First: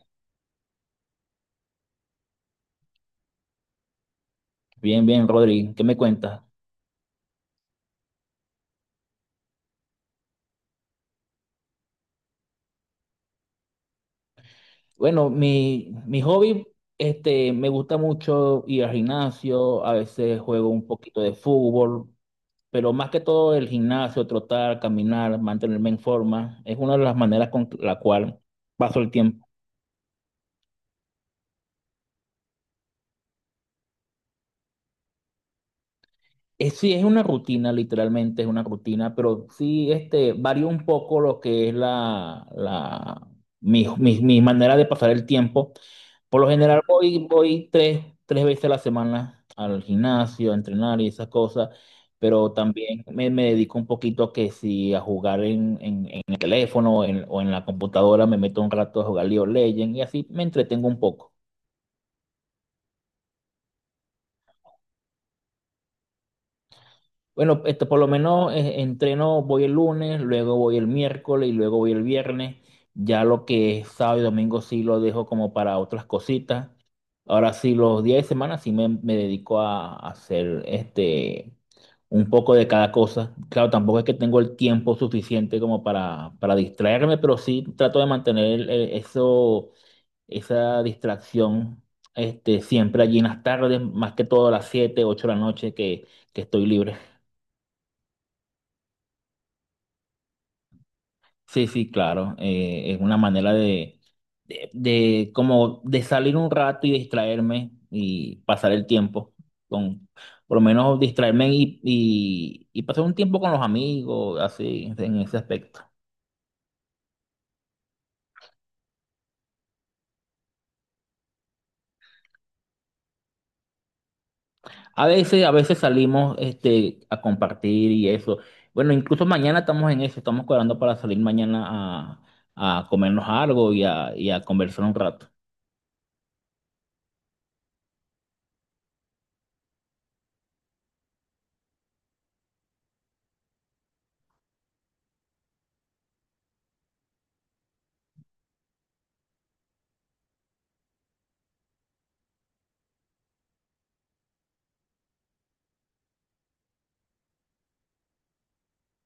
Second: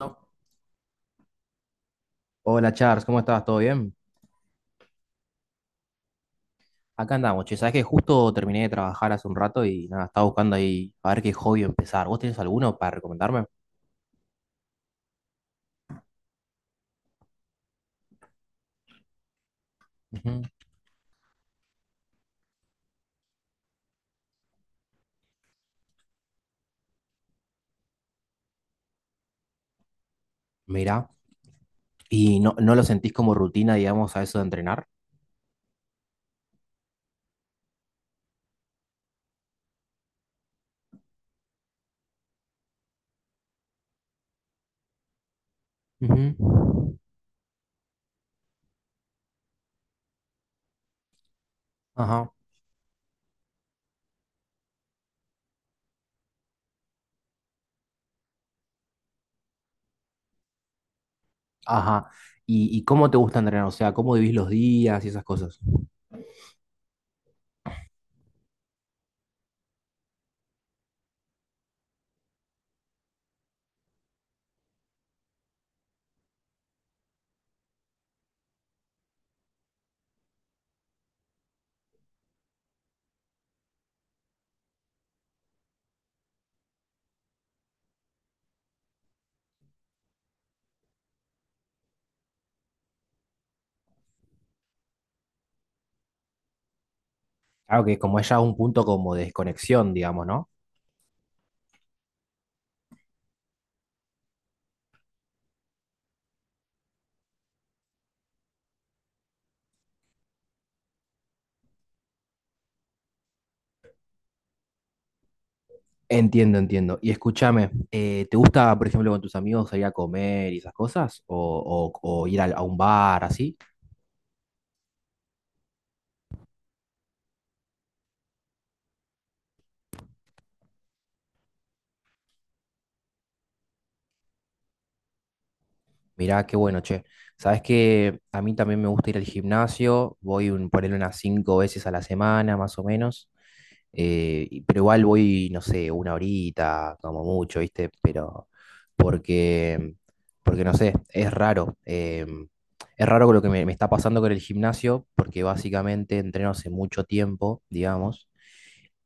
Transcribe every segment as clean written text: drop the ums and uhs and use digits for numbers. No. Hola Charles, ¿cómo estás? ¿Todo bien? Bien, bien, Rodri, ¿qué me cuentas? Acá andamos, che, sabes que justo terminé de trabajar hace un rato y nada, estaba buscando ahí a ver qué hobby empezar. ¿Vos tenés alguno para recomendarme? Bueno, mi hobby, me gusta mucho ir al gimnasio, a veces Ujú. juego un poquito de fútbol, pero más que todo el gimnasio, trotar, caminar, mantenerme en forma, es una de las maneras con la cual paso el tiempo. Mirá, ¿y no lo sentís como rutina, digamos, a eso de entrenar? Sí, es una rutina, literalmente es una rutina, pero sí varía un poco lo que es la, mi manera de pasar el tiempo. Ujú. Por lo general voy tres veces a la semana al gimnasio, a entrenar y esas cosas, Ajá, pero también me dedico un poquito a que si a jugar en el teléfono o en la computadora, me meto un rato a jugar League of Legends y así me entretengo un poco. ajá. Y cómo te gusta entrenar? O sea, ¿cómo vivís los días y esas cosas? Bueno, por lo menos entreno, voy el lunes, luego voy el miércoles y luego voy el viernes. Ya lo que es sábado y domingo sí lo dejo como para otras cositas. Ahora sí, los días de semana sí me dedico a hacer un poco de cada cosa. Claro, tampoco es que tengo el tiempo suficiente como para distraerme, pero sí trato de mantener eso, esa distracción siempre allí en las tardes, más que todo a las 7, 8 de la noche que estoy libre. Claro que como es ya un punto como de desconexión, digamos, ¿no? Sí, sí, claro. Es una manera de como de salir un rato y distraerme y pasar el tiempo con, por lo menos distraerme y pasar un tiempo con los amigos, así, en ese aspecto. Entiendo, entiendo. Y escúchame, ¿te gusta, por ejemplo, con tus amigos salir a comer y esas cosas? ¿O, o ir a un bar así? A veces, salimos a compartir y eso. Bueno, incluso mañana estamos en eso, estamos cuadrando para salir mañana a comernos algo y a conversar un rato. Mirá, qué bueno, che. Sabes que a mí también me gusta ir al gimnasio, voy un, ponerle unas 5 veces a la semana, más o menos. Pero igual voy, no sé, una horita, como mucho, ¿viste? Pero porque, porque no sé, es raro. Es raro con lo que me está pasando con el gimnasio, porque básicamente entreno hace mucho tiempo, digamos.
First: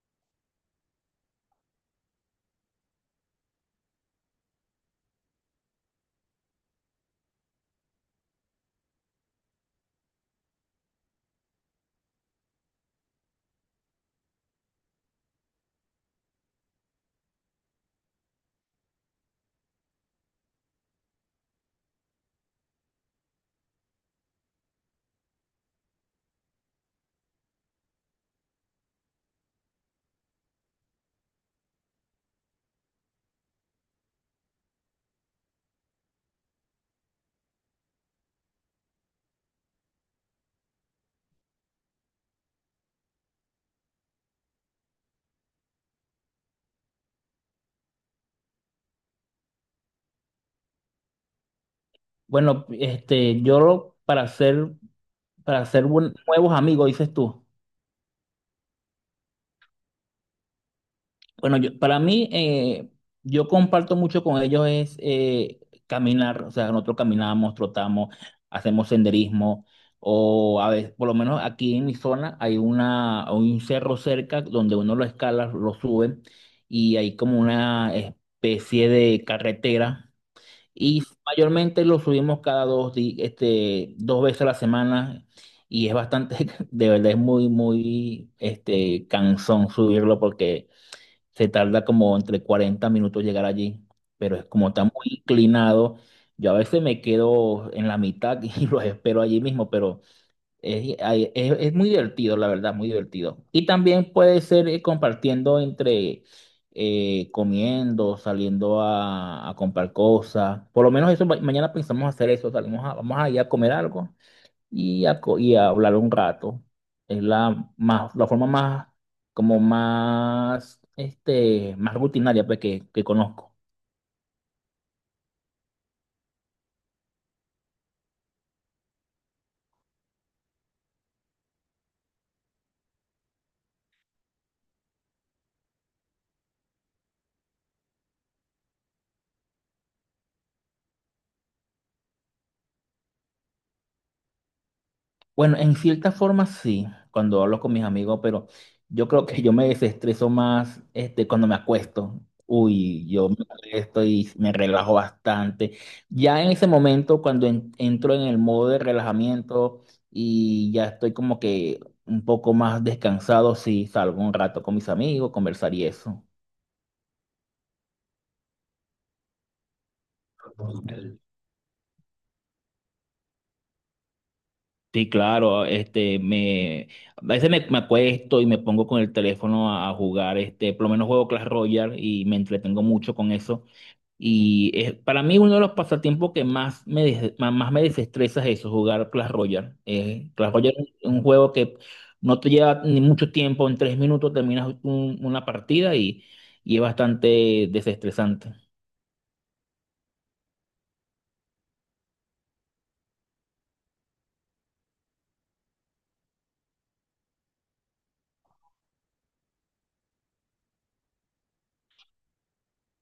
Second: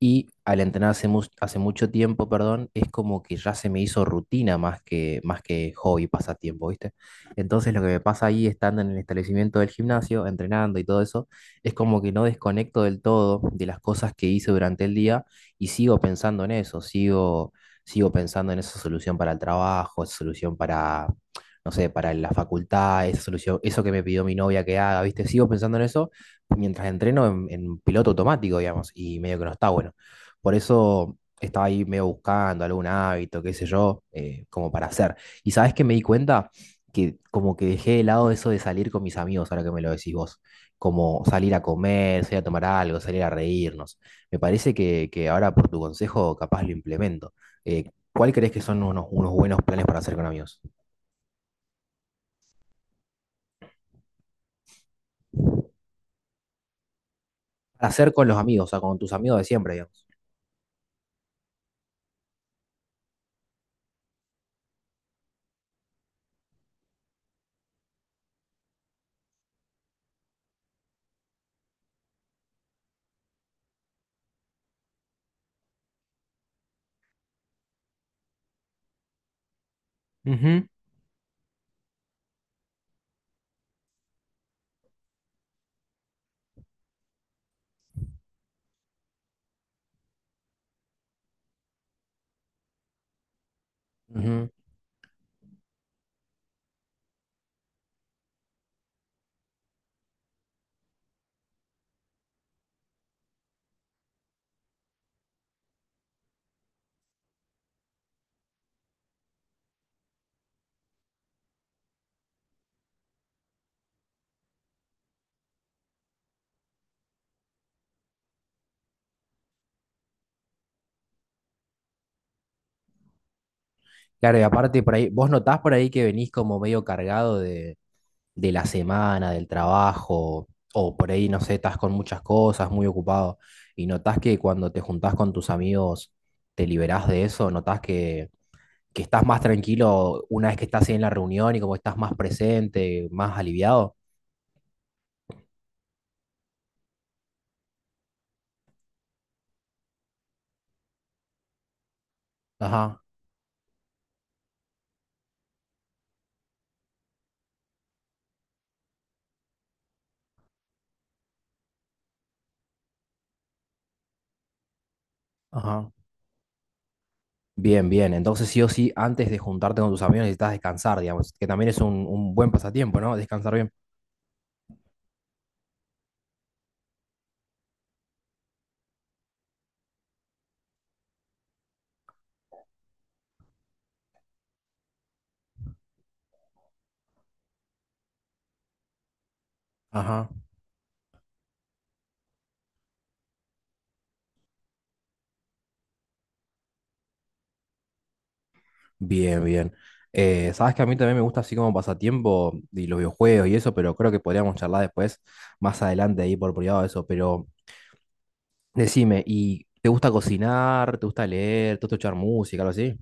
Y al entrenar hace, hace mucho tiempo, perdón, es como que ya se me hizo rutina más que hobby, pasatiempo, ¿viste? Entonces lo que me pasa ahí estando en el establecimiento del gimnasio, entrenando y todo eso, es como que no desconecto del todo de las cosas que hice durante el día y sigo pensando en eso, sigo, sigo pensando en esa solución para el trabajo, esa solución para, no sé, para la facultad, esa solución, eso que me pidió mi novia que haga, ¿viste? Sigo pensando en eso mientras entreno en piloto automático, digamos, y medio que no está bueno. Por eso estaba ahí medio buscando algún hábito, qué sé yo, como para hacer. ¿Y sabes qué me di cuenta? Que como que dejé de lado eso de salir con mis amigos, ahora que me lo decís vos, como salir a comer, salir a tomar algo, salir a reírnos. Me parece que ahora por tu consejo capaz lo implemento. ¿Cuál crees que son unos, unos buenos planes para hacer con amigos? Bueno, este, yo para hacer Para hacer nuevos amigos, dices tú. Para hacer con los amigos, o sea, con tus amigos de siempre, digamos. Bueno, para mí, yo comparto mucho con ellos es caminar, o sea, nosotros caminamos, trotamos, hacemos senderismo, o a veces, por lo menos aquí en mi zona, hay un cerro cerca donde uno lo escala, lo sube, y hay como una especie de carretera. Ujú. Y mayormente lo subimos cada 2 veces a la semana y es bastante, de verdad es muy, muy, cansón subirlo porque se tarda como entre 40 minutos llegar allí, pero es Ujú. como está muy inclinado, yo a veces me quedo en la mitad y los espero allí mismo, pero ay, es muy divertido, la verdad, muy divertido. Y también puede ser compartiendo entre comiendo, saliendo a comprar cosas. Por lo menos eso, mañana pensamos hacer eso. Vamos a ir a comer algo y a hablar un rato. Es la forma más, como más, más rutinaria pues, que conozco. Claro, y aparte por ahí, ¿vos notás por ahí que venís como medio cargado de la semana, del trabajo, o por ahí, no sé, estás con muchas cosas, muy ocupado, y notás que cuando te juntás con tus amigos, te liberás de eso, notás que estás más tranquilo una vez que estás ahí en la reunión y como estás más presente, más aliviado. Bueno, en cierta forma sí, cuando hablo con mis amigos, pero yo creo que yo me desestreso más cuando me acuesto. Ajá, Uy, yo me acuesto y me relajo bastante. Ya en ese momento, cuando entro en el modo de relajamiento y ya estoy como que un poco más descansado, sí, salgo un rato con mis amigos, conversar y ajá. eso. Bien, bien. Entonces, sí o sí, antes de juntarte con tus amigos necesitas descansar, digamos, que también es un buen pasatiempo, ¿no? Descansar bien. Sí, claro, a veces me acuesto y me pongo con el teléfono a jugar, por lo menos juego Clash Royale y me entretengo mucho con eso. Y para mí uno de los pasatiempos que más me desestresa es eso, jugar Clash Royale. Ajá. Clash Royale es un juego que no te lleva ni mucho tiempo, en 3 minutos terminas una partida y es bastante desestresante. Bien, bien. Sabes que a mí también me gusta así como pasatiempo y los videojuegos y eso, pero creo que podríamos charlar después, más adelante ahí por privado de eso. Pero decime, ¿y te gusta cocinar? ¿Te gusta leer? ¿Te gusta escuchar música, algo así?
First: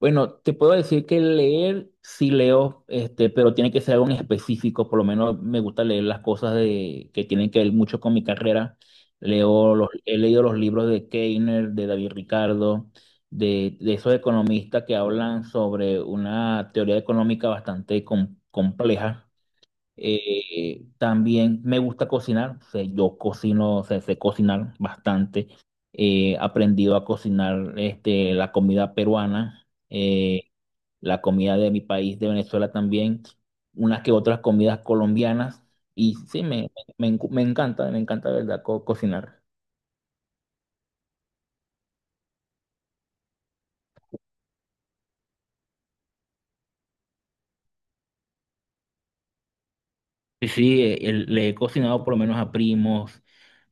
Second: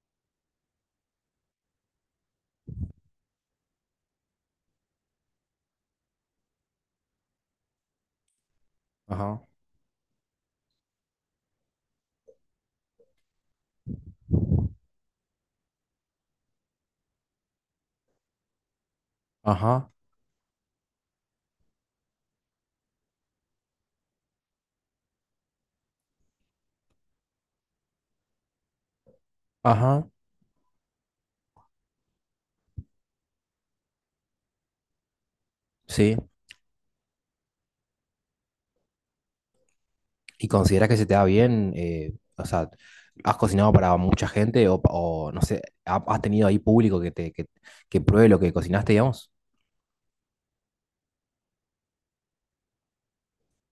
Bueno, te puedo decir que leer sí leo, pero tiene que ser algo en específico. Por lo menos me gusta leer las cosas que tienen que ver mucho con mi carrera. Ajá, Leo he leído los libros de Keiner, de David Ricardo, de esos economistas que hablan sobre una teoría económica bastante compleja. ajá, También me gusta cocinar, o sea, yo cocino, o sea, sé cocinar bastante. He aprendido a cocinar la comida peruana, ajá. La comida de mi país, de Venezuela también, unas que otras comidas colombianas. Sí. Y sí, me encanta, me encanta, ¿de verdad?, cocinar. ¿Y consideras que se te da bien? O sea, ¿has cocinado para mucha gente o, o no sé, has tenido ahí público que te que pruebe lo que cocinaste, digamos? Sí, sí, le he cocinado por lo menos a primos,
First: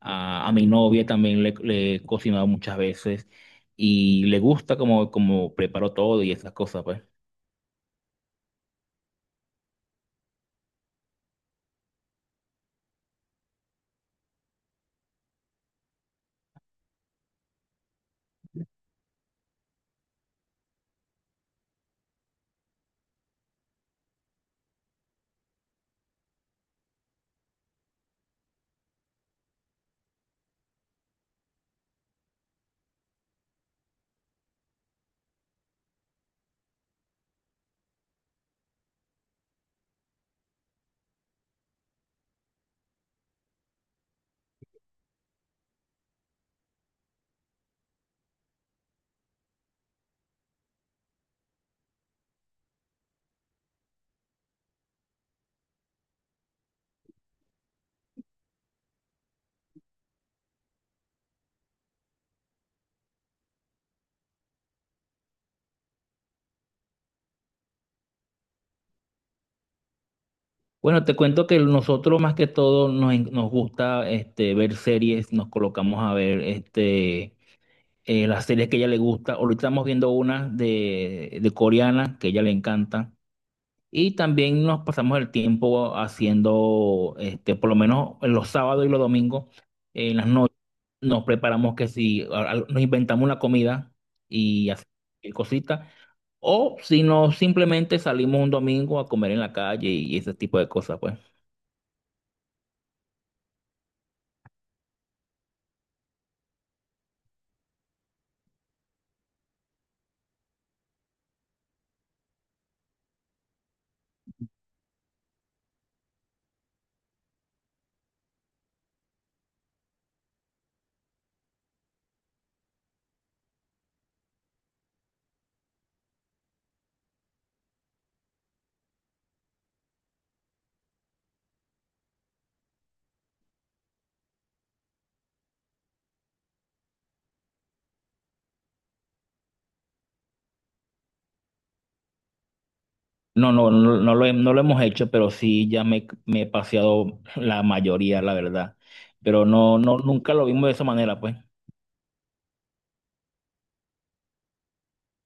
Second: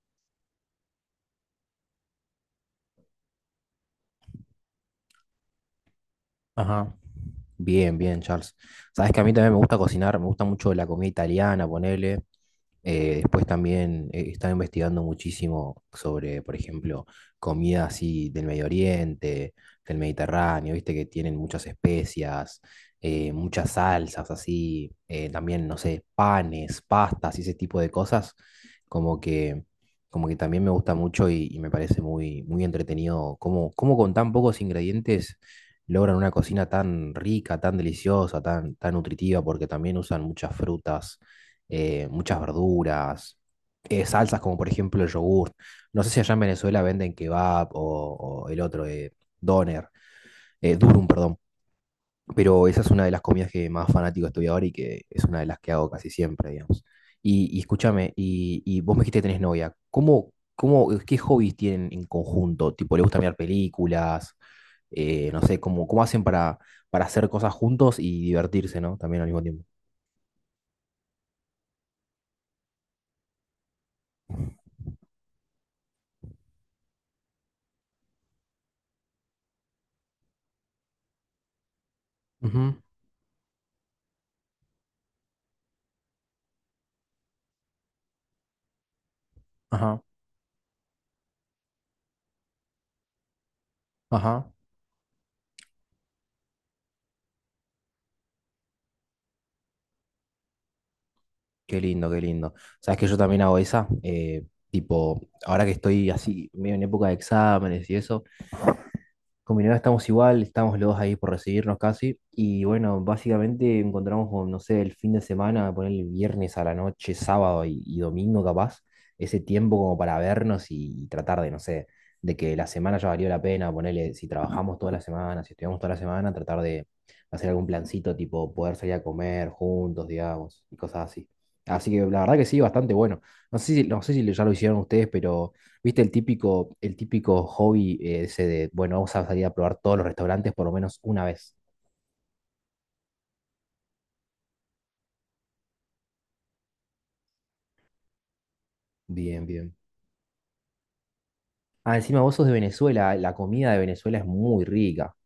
a mi novia también le he cocinado muchas veces y le gusta como preparo todo y esas cosas, Ajá. pues. Bien, bien, Charles. Sabes que a mí también me gusta cocinar, me gusta mucho la comida italiana, ponele. Después también he estado investigando muchísimo sobre, por ejemplo, comida así del Medio Oriente, del Mediterráneo, viste que tienen muchas especias, muchas salsas así, también, no sé, panes, pastas y ese tipo de cosas, como que, como que también me gusta mucho y me parece muy, muy entretenido cómo, cómo con tan pocos ingredientes logran una cocina tan rica, tan deliciosa, tan, tan nutritiva, porque también usan muchas frutas, muchas verduras, salsas como por ejemplo el yogur. No sé si allá en Venezuela venden kebab o el otro, doner, durum, perdón. Pero esa es una de las comidas que más fanático estoy ahora y que es una de las que hago casi siempre, digamos. Y escúchame, y vos me dijiste que tenés novia. ¿Cómo, cómo, qué hobbies tienen en conjunto? Tipo, ¿le gusta mirar películas? No sé, cómo, cómo hacen para hacer cosas juntos y divertirse, ¿no? También al mismo tiempo. Bueno, te cuento que nosotros más que todo nos gusta ver series, nos colocamos a ver las series que a ella le gusta. Ahorita estamos viendo una de coreana que a ella le Ujú, encanta. Y también nos pasamos el tiempo haciendo, por lo menos los sábados y los domingos, ajá, en las noches, nos preparamos que si nos inventamos una comida ajá. y hacemos cositas, o si no, simplemente salimos un domingo a comer en la calle y ese tipo de cosas, pues. Qué lindo, qué lindo. Sabes que yo también hago esa, tipo, ahora que estoy así, medio en época de exámenes y eso. Con mi novia estamos igual, estamos los dos ahí por recibirnos casi. Y bueno, básicamente encontramos, con, no sé, el fin de semana, poner el viernes a la noche, sábado y domingo capaz, ese tiempo como para vernos y tratar de, no sé, de que la semana ya valió la pena, ponerle, si trabajamos toda la semana, si estudiamos toda la semana, tratar de hacer algún plancito, tipo poder salir a comer juntos, digamos, y cosas así. Así que la verdad que sí, bastante bueno. No sé si, no sé si ya lo hicieron ustedes, pero... ¿Viste el típico hobby ese de, bueno, vamos a salir a probar todos los restaurantes por lo menos una vez? No, no, no, no lo hemos hecho, pero sí ya me he paseado la mayoría, la verdad. Bien, Pero bien. no, no, nunca lo vimos de esa manera, pues. Ah, encima vos sos de Venezuela, la comida de Venezuela es muy rica.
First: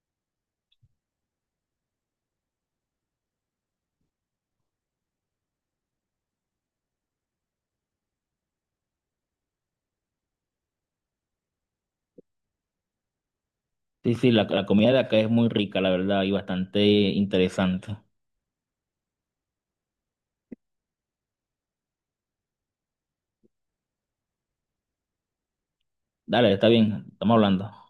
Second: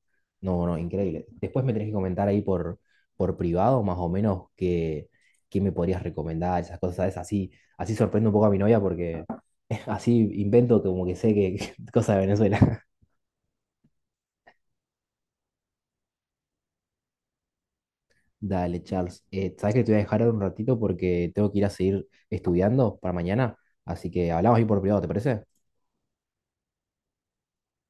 No, no, increíble. Después me tenés que comentar ahí por privado, más o menos, qué, qué me podrías recomendar, esas cosas, ¿sabes? Así, así sorprendo un poco a mi novia porque así invento como que sé que, cosa de Venezuela. Sí, sí, la comida de acá es muy rica, la verdad, y bastante interesante. Dale, Charles. Sabes que te voy a dejar ahora un ratito porque tengo que ir a seguir estudiando para mañana. Así que hablamos ahí por privado, ¿te parece? Dale, está bien, estamos hablando.